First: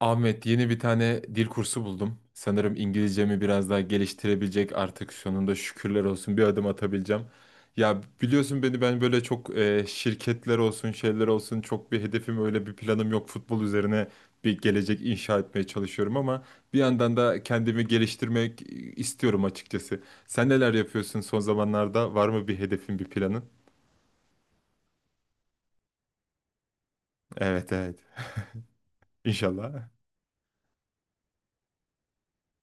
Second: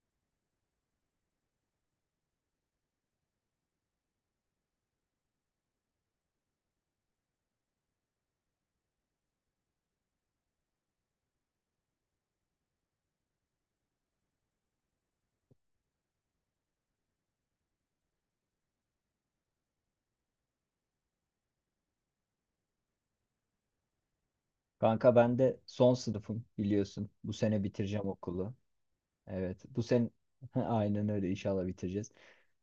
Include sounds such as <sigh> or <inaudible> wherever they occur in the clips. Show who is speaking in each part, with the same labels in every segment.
Speaker 1: Ahmet yeni bir tane dil kursu buldum. Sanırım İngilizcemi biraz daha geliştirebilecek artık sonunda şükürler olsun bir adım atabileceğim. Ya biliyorsun beni ben böyle çok şirketler olsun şeyler olsun çok bir hedefim öyle bir planım yok. Futbol üzerine bir gelecek inşa etmeye çalışıyorum ama bir yandan da kendimi geliştirmek istiyorum açıkçası. Sen neler yapıyorsun son zamanlarda? Var mı bir hedefin bir planın?
Speaker 2: Kanka ben de son sınıfım biliyorsun. Bu sene
Speaker 1: Evet, evet.
Speaker 2: bitireceğim okulu. Evet. Bu
Speaker 1: İnşallah.
Speaker 2: sene <laughs> aynen öyle inşallah bitireceğiz.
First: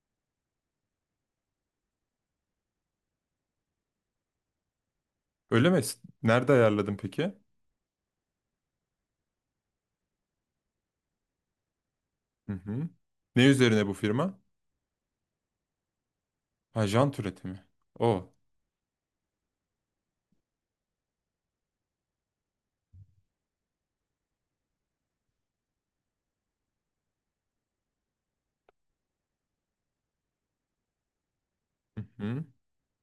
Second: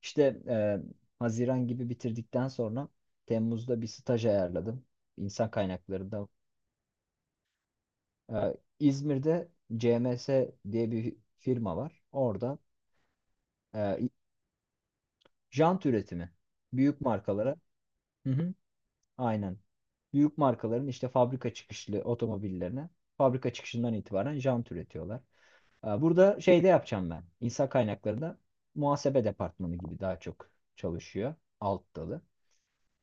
Speaker 2: İşte Haziran gibi bitirdikten sonra Temmuz'da bir staj ayarladım. İnsan
Speaker 1: Öyle mi?
Speaker 2: kaynaklarında.
Speaker 1: Nerede ayarladın peki?
Speaker 2: E, İzmir'de CMS diye bir firma var.
Speaker 1: Hı
Speaker 2: Orada
Speaker 1: hı. Ne üzerine bu
Speaker 2: e,
Speaker 1: firma?
Speaker 2: jant üretimi.
Speaker 1: Ha,
Speaker 2: Büyük
Speaker 1: jant
Speaker 2: markalara.
Speaker 1: üretimi. O.
Speaker 2: Hı hı. Aynen. Büyük markaların işte fabrika çıkışlı otomobillerine fabrika çıkışından itibaren jant üretiyorlar. Burada şeyde yapacağım ben. İnsan kaynaklarında muhasebe departmanı gibi daha çok çalışıyor. Alt
Speaker 1: Hı.
Speaker 2: dalı.
Speaker 1: hı.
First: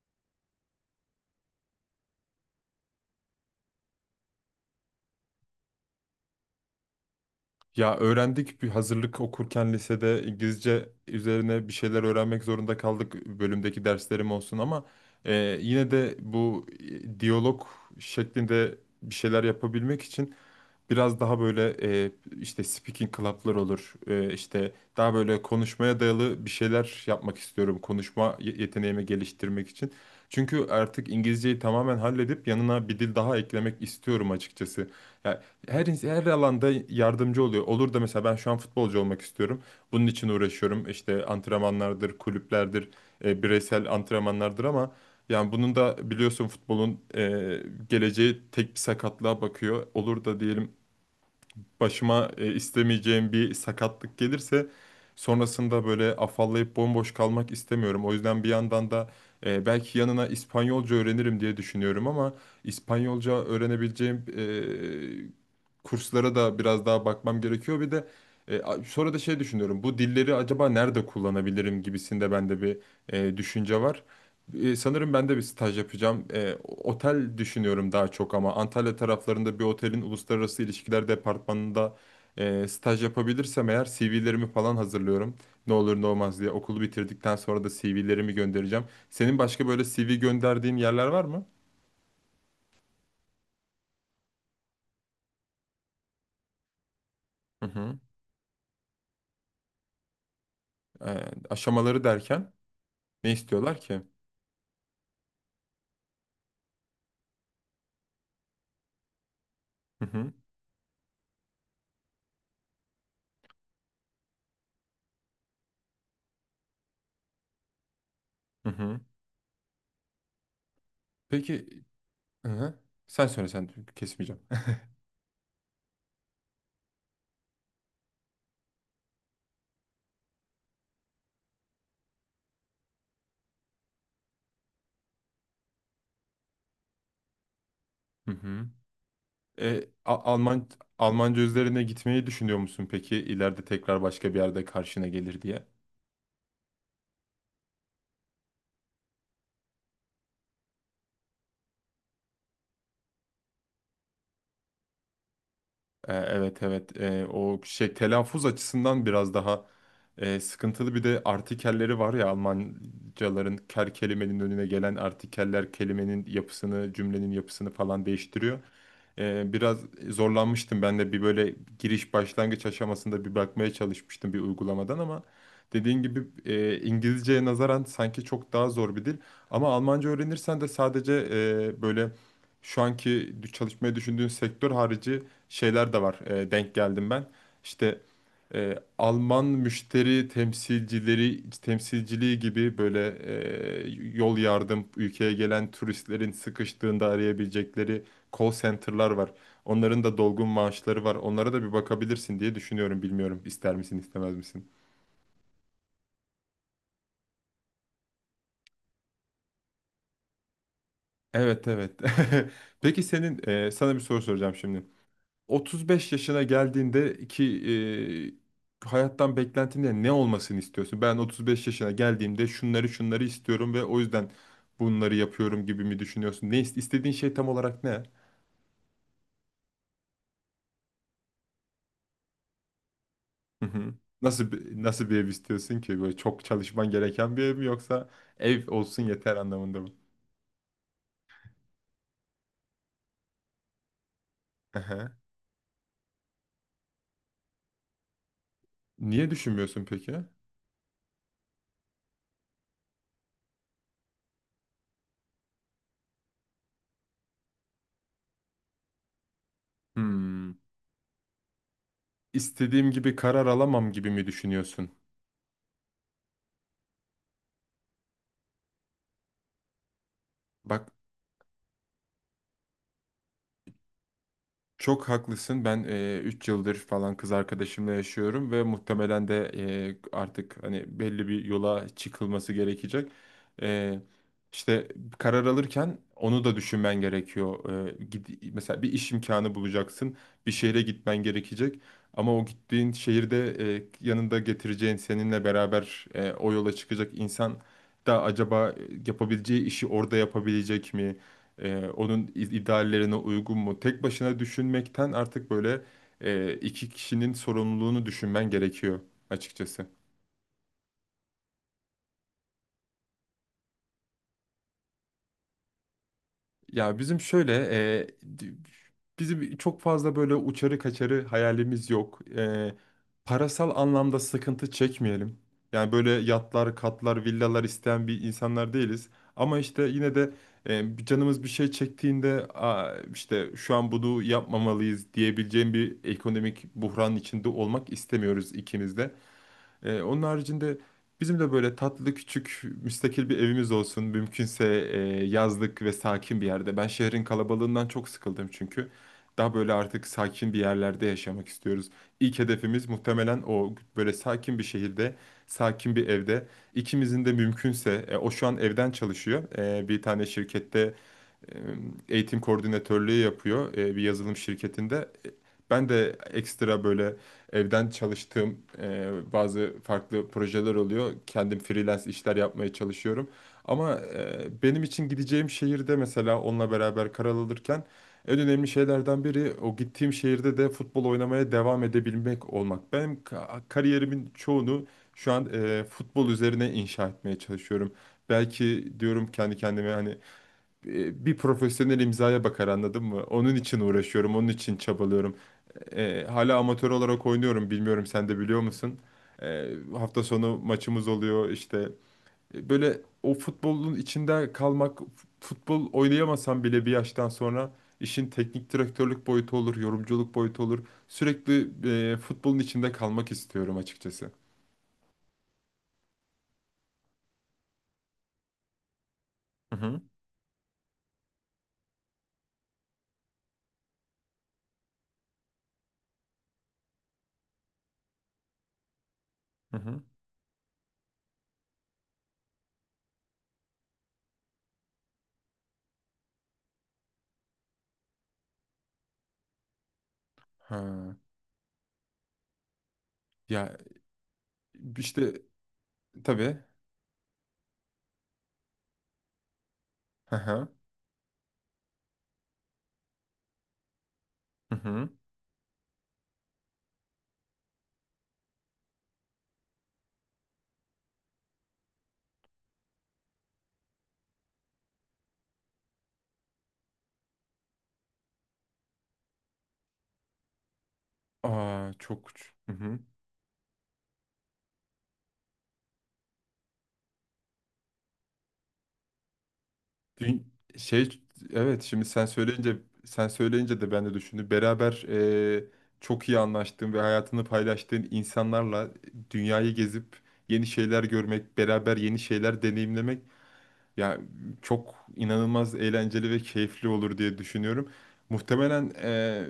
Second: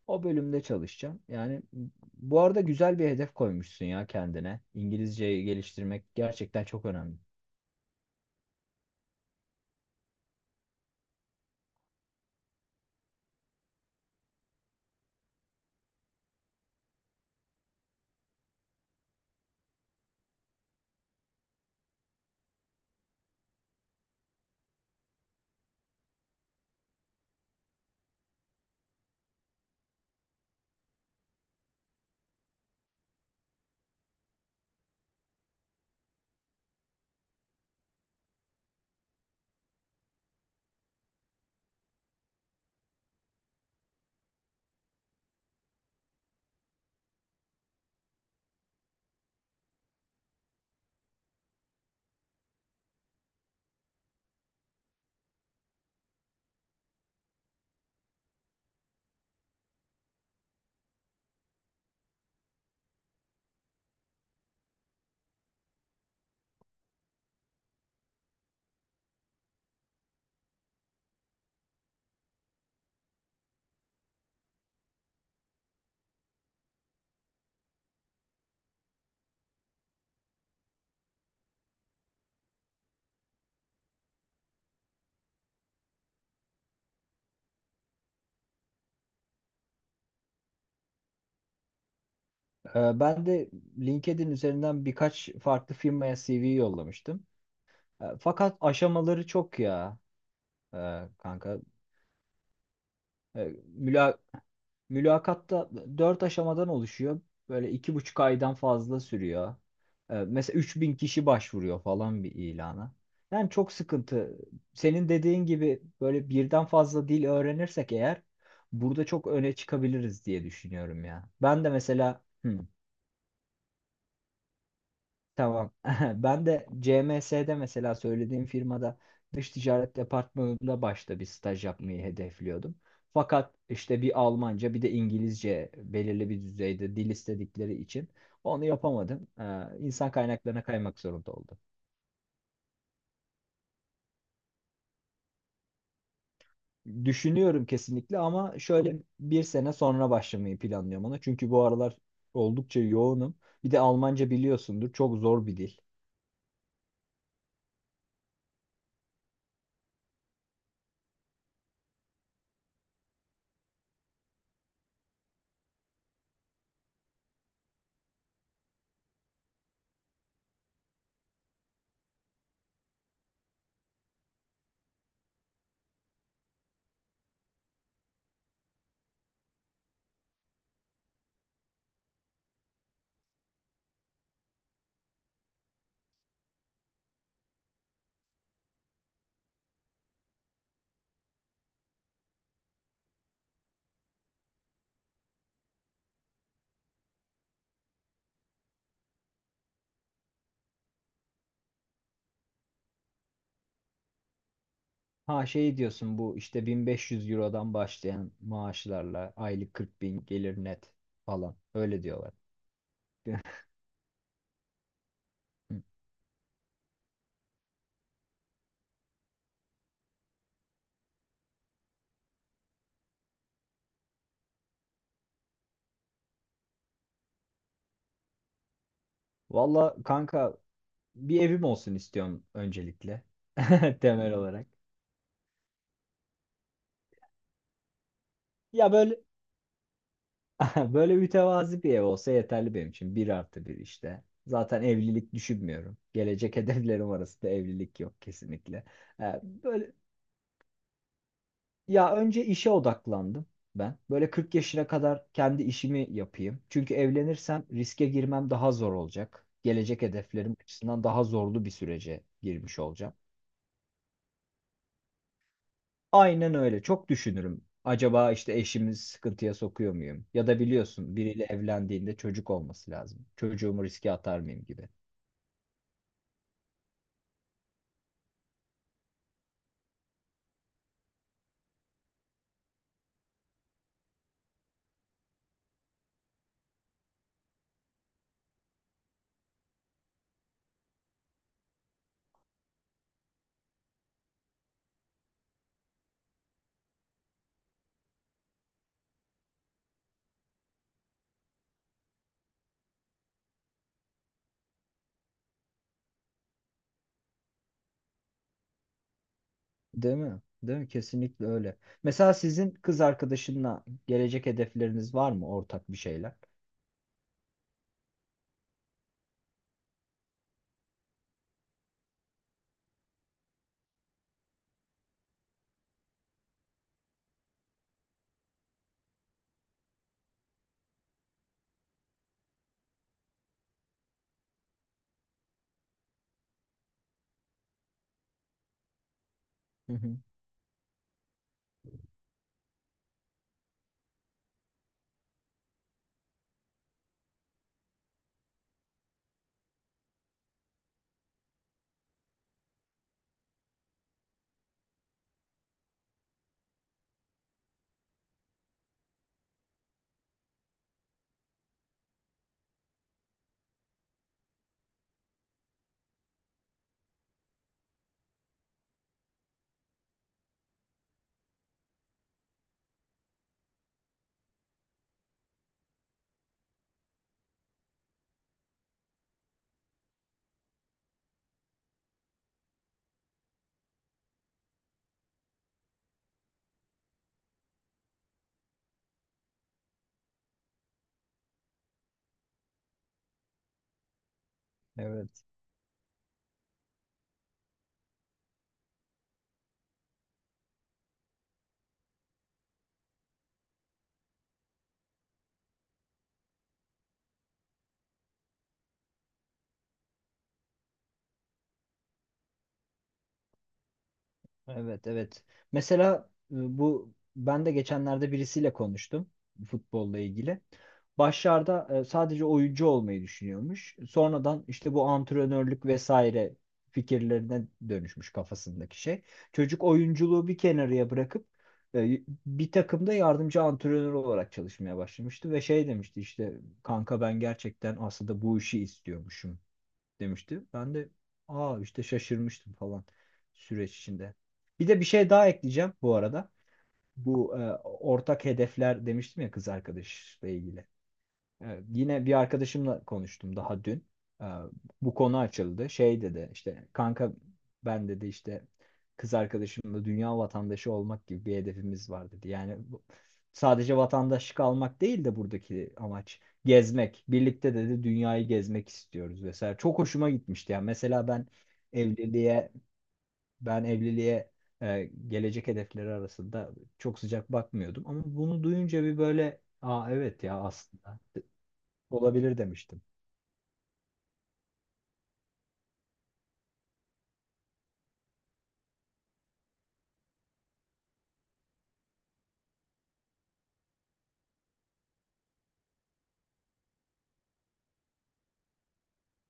Speaker 2: O bölümde çalışacağım. Yani bu arada güzel bir hedef koymuşsun ya kendine. İngilizceyi geliştirmek gerçekten çok önemli.
Speaker 1: Ya öğrendik bir hazırlık okurken lisede İngilizce üzerine bir şeyler öğrenmek zorunda kaldık, bölümdeki derslerim olsun, ama e, yine de bu diyalog şeklinde bir şeyler yapabilmek için biraz daha böyle e, işte speaking club'lar olur. E, işte daha böyle konuşmaya dayalı bir şeyler yapmak istiyorum. Konuşma yeteneğimi geliştirmek için. Çünkü artık İngilizceyi tamamen halledip yanına bir dil daha eklemek istiyorum açıkçası. Ya her her alanda yardımcı oluyor. Olur da mesela ben şu an futbolcu olmak istiyorum. Bunun için uğraşıyorum. İşte antrenmanlardır, kulüplerdir, bireysel antrenmanlardır, ama yani bunun da biliyorsun futbolun geleceği tek bir sakatlığa bakıyor. Olur da diyelim başıma istemeyeceğim bir sakatlık gelirse sonrasında böyle afallayıp bomboş kalmak istemiyorum. O yüzden bir yandan da belki yanına İspanyolca öğrenirim diye düşünüyorum, ama İspanyolca öğrenebileceğim kurslara da biraz daha bakmam gerekiyor. Bir de sonra da şey düşünüyorum. Bu dilleri acaba nerede kullanabilirim gibisinde bende bir düşünce var. Sanırım ben de bir staj yapacağım. Otel düşünüyorum daha çok, ama Antalya taraflarında bir otelin uluslararası ilişkiler departmanında staj yapabilirsem eğer CV'lerimi falan hazırlıyorum. Ne olur ne olmaz diye okulu bitirdikten sonra da CV'lerimi göndereceğim. Senin başka böyle CV gönderdiğin yerler var mı?
Speaker 2: Ben de LinkedIn üzerinden birkaç farklı firmaya CV yollamıştım.
Speaker 1: Hı hı.
Speaker 2: Fakat aşamaları çok ya e,
Speaker 1: Ee,
Speaker 2: kanka.
Speaker 1: aşamaları derken ne
Speaker 2: E,
Speaker 1: istiyorlar ki?
Speaker 2: müla- Mülakatta dört aşamadan oluşuyor. Böyle 2,5 aydan fazla sürüyor.
Speaker 1: Hı hı.
Speaker 2: Mesela 3.000 kişi başvuruyor falan bir ilana. Yani çok sıkıntı. Senin dediğin gibi böyle birden fazla dil öğrenirsek eğer
Speaker 1: Hı hı.
Speaker 2: burada çok öne çıkabiliriz diye düşünüyorum ya. Ben
Speaker 1: Peki,
Speaker 2: de mesela
Speaker 1: hı hı. Sen söyle, sen kesmeyeceğim.
Speaker 2: tamam. <laughs> Ben de CMS'de mesela söylediğim firmada dış ticaret departmanında başta bir staj yapmayı hedefliyordum. Fakat işte bir Almanca bir de İngilizce belirli bir düzeyde dil istedikleri için
Speaker 1: <laughs> Hı
Speaker 2: onu
Speaker 1: hı.
Speaker 2: yapamadım.
Speaker 1: E,
Speaker 2: İnsan
Speaker 1: A-
Speaker 2: kaynaklarına
Speaker 1: Alman
Speaker 2: kaymak zorunda
Speaker 1: Almanca
Speaker 2: oldum.
Speaker 1: üzerine gitmeyi düşünüyor musun peki, ileride tekrar başka bir yerde karşına gelir diye?
Speaker 2: Düşünüyorum kesinlikle ama şöyle bir sene sonra başlamayı planlıyorum ona. Çünkü bu aralar oldukça yoğunum. Bir de Almanca biliyorsundur, çok zor bir dil.
Speaker 1: Evet, evet. O şey, telaffuz açısından biraz daha sıkıntılı, bir de artikelleri var ya Almancaların, ker kelimenin önüne gelen artikeller kelimenin yapısını, cümlenin yapısını falan değiştiriyor. Biraz zorlanmıştım ben de bir böyle giriş başlangıç aşamasında, bir bakmaya çalışmıştım bir uygulamadan, ama dediğin gibi İngilizceye nazaran sanki çok daha zor bir dil, ama Almanca öğrenirsen de sadece böyle şu anki çalışmayı düşündüğün sektör harici şeyler de var. Denk geldim ben. İşte Alman müşteri temsilcileri temsilciliği gibi, böyle e, yol yardım, ülkeye gelen turistlerin sıkıştığında arayabilecekleri call center'lar var. Onların da dolgun maaşları var. Onlara da bir bakabilirsin diye düşünüyorum. Bilmiyorum, ister misin istemez misin?
Speaker 2: Ha, şey diyorsun, bu işte 1500 Euro'dan başlayan maaşlarla aylık 40 bin gelir net falan.
Speaker 1: Evet, evet.
Speaker 2: Öyle diyorlar.
Speaker 1: <laughs> Peki,
Speaker 2: <laughs>
Speaker 1: sana bir soru soracağım şimdi. 35 yaşına geldiğinde ki hayattan beklentinde ne olmasını istiyorsun? Ben 35 yaşına geldiğimde şunları şunları istiyorum ve o yüzden bunları yapıyorum gibi mi düşünüyorsun? Ne istediğin şey tam olarak ne?
Speaker 2: Valla kanka, bir evim olsun istiyorum öncelikle,
Speaker 1: Hı hı.
Speaker 2: <laughs> temel
Speaker 1: Nasıl
Speaker 2: olarak.
Speaker 1: bir, nasıl bir ev istiyorsun ki? Böyle çok çalışman gereken bir ev mi, yoksa ev
Speaker 2: Ya
Speaker 1: olsun
Speaker 2: böyle,
Speaker 1: yeter anlamında mı?
Speaker 2: <laughs> böyle mütevazi bir ev olsa yeterli benim için. Bir artı bir işte. Zaten
Speaker 1: Aha.
Speaker 2: evlilik düşünmüyorum. Gelecek <laughs> hedeflerim arasında evlilik yok kesinlikle.
Speaker 1: Niye düşünmüyorsun
Speaker 2: Böyle
Speaker 1: peki?
Speaker 2: Ya önce işe odaklandım ben. Böyle 40 yaşına kadar kendi işimi yapayım. Çünkü evlenirsem riske girmem daha zor olacak. Gelecek
Speaker 1: Hmm.
Speaker 2: hedeflerim açısından daha zorlu bir sürece girmiş
Speaker 1: İstediğim
Speaker 2: olacağım.
Speaker 1: gibi karar alamam gibi mi düşünüyorsun?
Speaker 2: Aynen öyle. Çok düşünürüm. Acaba işte eşimi sıkıntıya sokuyor muyum? Ya da
Speaker 1: Bak,
Speaker 2: biliyorsun, biriyle evlendiğinde çocuk olması lazım. Çocuğumu riske atar mıyım gibi.
Speaker 1: çok haklısın. Ben 3 yıldır falan kız arkadaşımla yaşıyorum ve muhtemelen de artık hani belli bir yola çıkılması gerekecek. E, işte karar alırken onu da düşünmen gerekiyor. Mesela bir iş imkanı bulacaksın, bir şehre gitmen gerekecek. Ama o gittiğin şehirde yanında getireceğin, seninle beraber o yola çıkacak insan da acaba yapabileceği işi orada yapabilecek mi? Onun ideallerine uygun mu? Tek başına düşünmekten artık böyle iki kişinin sorumluluğunu düşünmen gerekiyor açıkçası.
Speaker 2: Değil mi? Değil mi? Kesinlikle öyle. Mesela sizin kız arkadaşınla gelecek hedefleriniz var mı, ortak bir şeyler?
Speaker 1: Ya bizim şöyle, e, di- bizim çok fazla böyle uçarı kaçarı hayalimiz yok. Parasal anlamda sıkıntı çekmeyelim. Yani böyle yatlar, katlar, villalar isteyen bir insanlar değiliz. Ama işte yine de bir canımız bir şey çektiğinde, "Aa, işte şu an bunu yapmamalıyız," diyebileceğim bir ekonomik buhranın içinde olmak istemiyoruz ikimiz de.
Speaker 2: Hı
Speaker 1: Ee,
Speaker 2: hı.
Speaker 1: onun haricinde bizim de böyle tatlı, küçük, müstakil bir evimiz olsun. Mümkünse e, yazlık ve sakin bir yerde. Ben şehrin kalabalığından çok sıkıldım çünkü. Daha böyle artık sakin bir yerlerde yaşamak istiyoruz. İlk hedefimiz muhtemelen o: böyle sakin bir şehirde, sakin bir evde. İkimizin de mümkünse. O şu an evden çalışıyor. Bir tane şirkette eğitim koordinatörlüğü yapıyor, bir yazılım şirketinde. Ben de ekstra böyle evden çalıştığım, bazı farklı projeler oluyor. Kendim freelance işler yapmaya çalışıyorum. Ama benim için gideceğim şehirde mesela onunla beraber karar alırken en önemli şeylerden biri, o gittiğim şehirde de futbol oynamaya devam edebilmek olmak. Benim kariyerimin çoğunu şu an futbol üzerine inşa etmeye çalışıyorum. Belki diyorum kendi kendime, hani bir profesyonel imzaya bakar, anladın mı? Onun için uğraşıyorum, onun için çabalıyorum.
Speaker 2: Evet.
Speaker 1: Hala amatör olarak oynuyorum, bilmiyorum sen de biliyor musun? Hafta sonu maçımız oluyor işte. Böyle o futbolun içinde kalmak, futbol oynayamasam bile bir yaştan sonra işin teknik direktörlük boyutu olur, yorumculuk boyutu olur. Sürekli futbolun içinde kalmak istiyorum açıkçası.
Speaker 2: Evet, evet. Mesela bu, ben de geçenlerde birisiyle konuştum
Speaker 1: Hı hı.
Speaker 2: futbolla ilgili. Başlarda sadece oyuncu olmayı düşünüyormuş. Sonradan işte bu antrenörlük vesaire fikirlerine dönüşmüş kafasındaki şey.
Speaker 1: Hı
Speaker 2: Çocuk
Speaker 1: hı.
Speaker 2: oyunculuğu bir kenarıya bırakıp bir takımda yardımcı antrenör olarak çalışmaya başlamıştı ve şey demişti işte, kanka ben gerçekten aslında bu işi istiyormuşum demişti. Ben de
Speaker 1: Ha.
Speaker 2: aa işte şaşırmıştım falan
Speaker 1: Ya,
Speaker 2: süreç içinde. Bir de bir şey
Speaker 1: işte
Speaker 2: daha ekleyeceğim bu arada.
Speaker 1: tabii.
Speaker 2: Bu ortak hedefler demiştim ya, kız
Speaker 1: Hı
Speaker 2: arkadaşla
Speaker 1: hı.
Speaker 2: ilgili. Evet, yine bir arkadaşımla konuştum daha dün. Ee,
Speaker 1: Hı hı.
Speaker 2: Bu konu açıldı. Şey dedi işte, kanka ben dedi işte kız arkadaşımla dünya vatandaşı olmak gibi bir hedefimiz var dedi. Yani sadece vatandaşlık almak değil de buradaki amaç gezmek. Birlikte dedi dünyayı gezmek istiyoruz vesaire. Çok hoşuma gitmişti. Yani mesela ben
Speaker 1: Aa, çok uç. Hı
Speaker 2: evliliğe
Speaker 1: hı.
Speaker 2: ben evliliğe gelecek hedefleri arasında çok sıcak bakmıyordum. Ama bunu duyunca bir böyle, aa evet
Speaker 1: Dün-
Speaker 2: ya, aslında.
Speaker 1: şey evet, şimdi sen
Speaker 2: Olabilir
Speaker 1: söyleyince,
Speaker 2: demiştim.
Speaker 1: de ben de düşündüm. Beraber e, çok iyi anlaştığın ve hayatını paylaştığın insanlarla dünyayı gezip yeni şeyler görmek, beraber yeni şeyler deneyimlemek. Ya, çok inanılmaz eğlenceli ve keyifli olur diye düşünüyorum. Muhtemelen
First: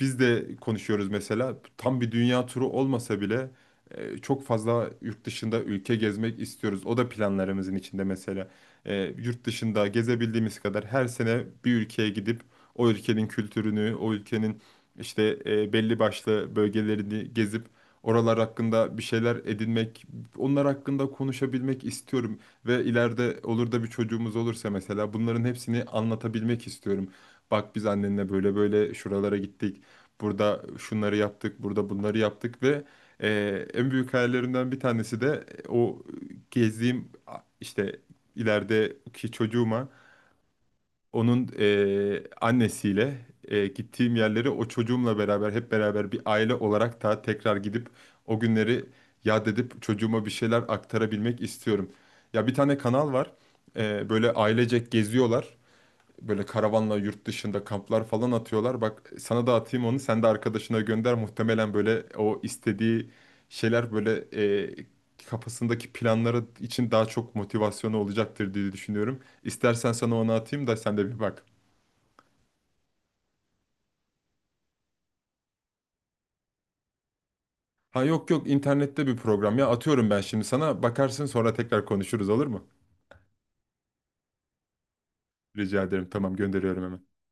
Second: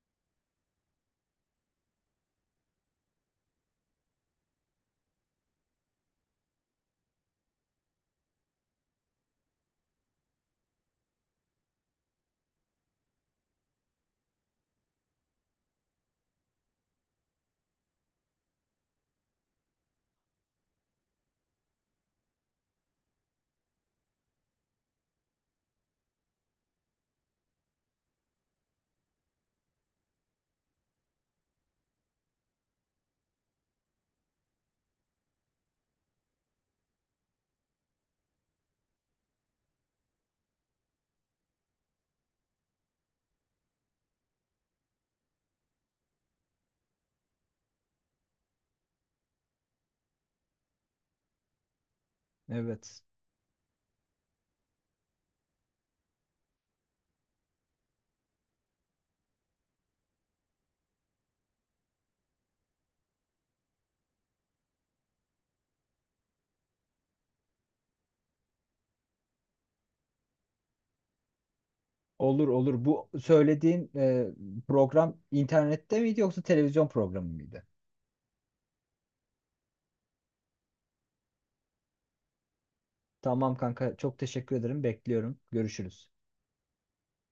Speaker 1: biz de konuşuyoruz mesela. Tam bir dünya turu olmasa bile çok fazla yurt dışında ülke gezmek istiyoruz. O da planlarımızın içinde mesela. Yurt dışında gezebildiğimiz kadar her sene bir ülkeye gidip o ülkenin kültürünü, o ülkenin işte belli başlı bölgelerini gezip, oralar hakkında bir şeyler edinmek, onlar hakkında konuşabilmek istiyorum. Ve ileride olur da bir çocuğumuz olursa, mesela bunların hepsini anlatabilmek istiyorum. Bak, biz annenle böyle böyle şuralara gittik. Burada şunları yaptık, burada bunları yaptık, ve en büyük hayallerimden bir tanesi de o gezdiğim, işte, ilerideki çocuğuma, onun annesiyle gittiğim yerleri o çocuğumla beraber, hep beraber bir aile olarak da tekrar gidip o günleri yad edip çocuğuma bir şeyler aktarabilmek istiyorum. Ya, bir tane
Speaker 2: Evet.
Speaker 1: kanal var. Böyle ailecek geziyorlar. Böyle karavanla yurt dışında kamplar falan atıyorlar. Bak, sana da atayım onu. Sen de arkadaşına gönder. Muhtemelen böyle, o istediği şeyler böyle, kafasındaki planları için daha çok motivasyonu olacaktır diye düşünüyorum. İstersen sana onu atayım da sen de bir bak.
Speaker 2: Olur, olur. Bu söylediğin program internette miydi yoksa televizyon programı mıydı?
Speaker 1: Ha, yok yok, internette bir program. Ya atıyorum ben şimdi sana, bakarsın sonra tekrar konuşuruz, olur mu?
Speaker 2: Tamam kanka, çok teşekkür ederim. Bekliyorum.
Speaker 1: Rica ederim,
Speaker 2: Görüşürüz.
Speaker 1: tamam, gönderiyorum hemen.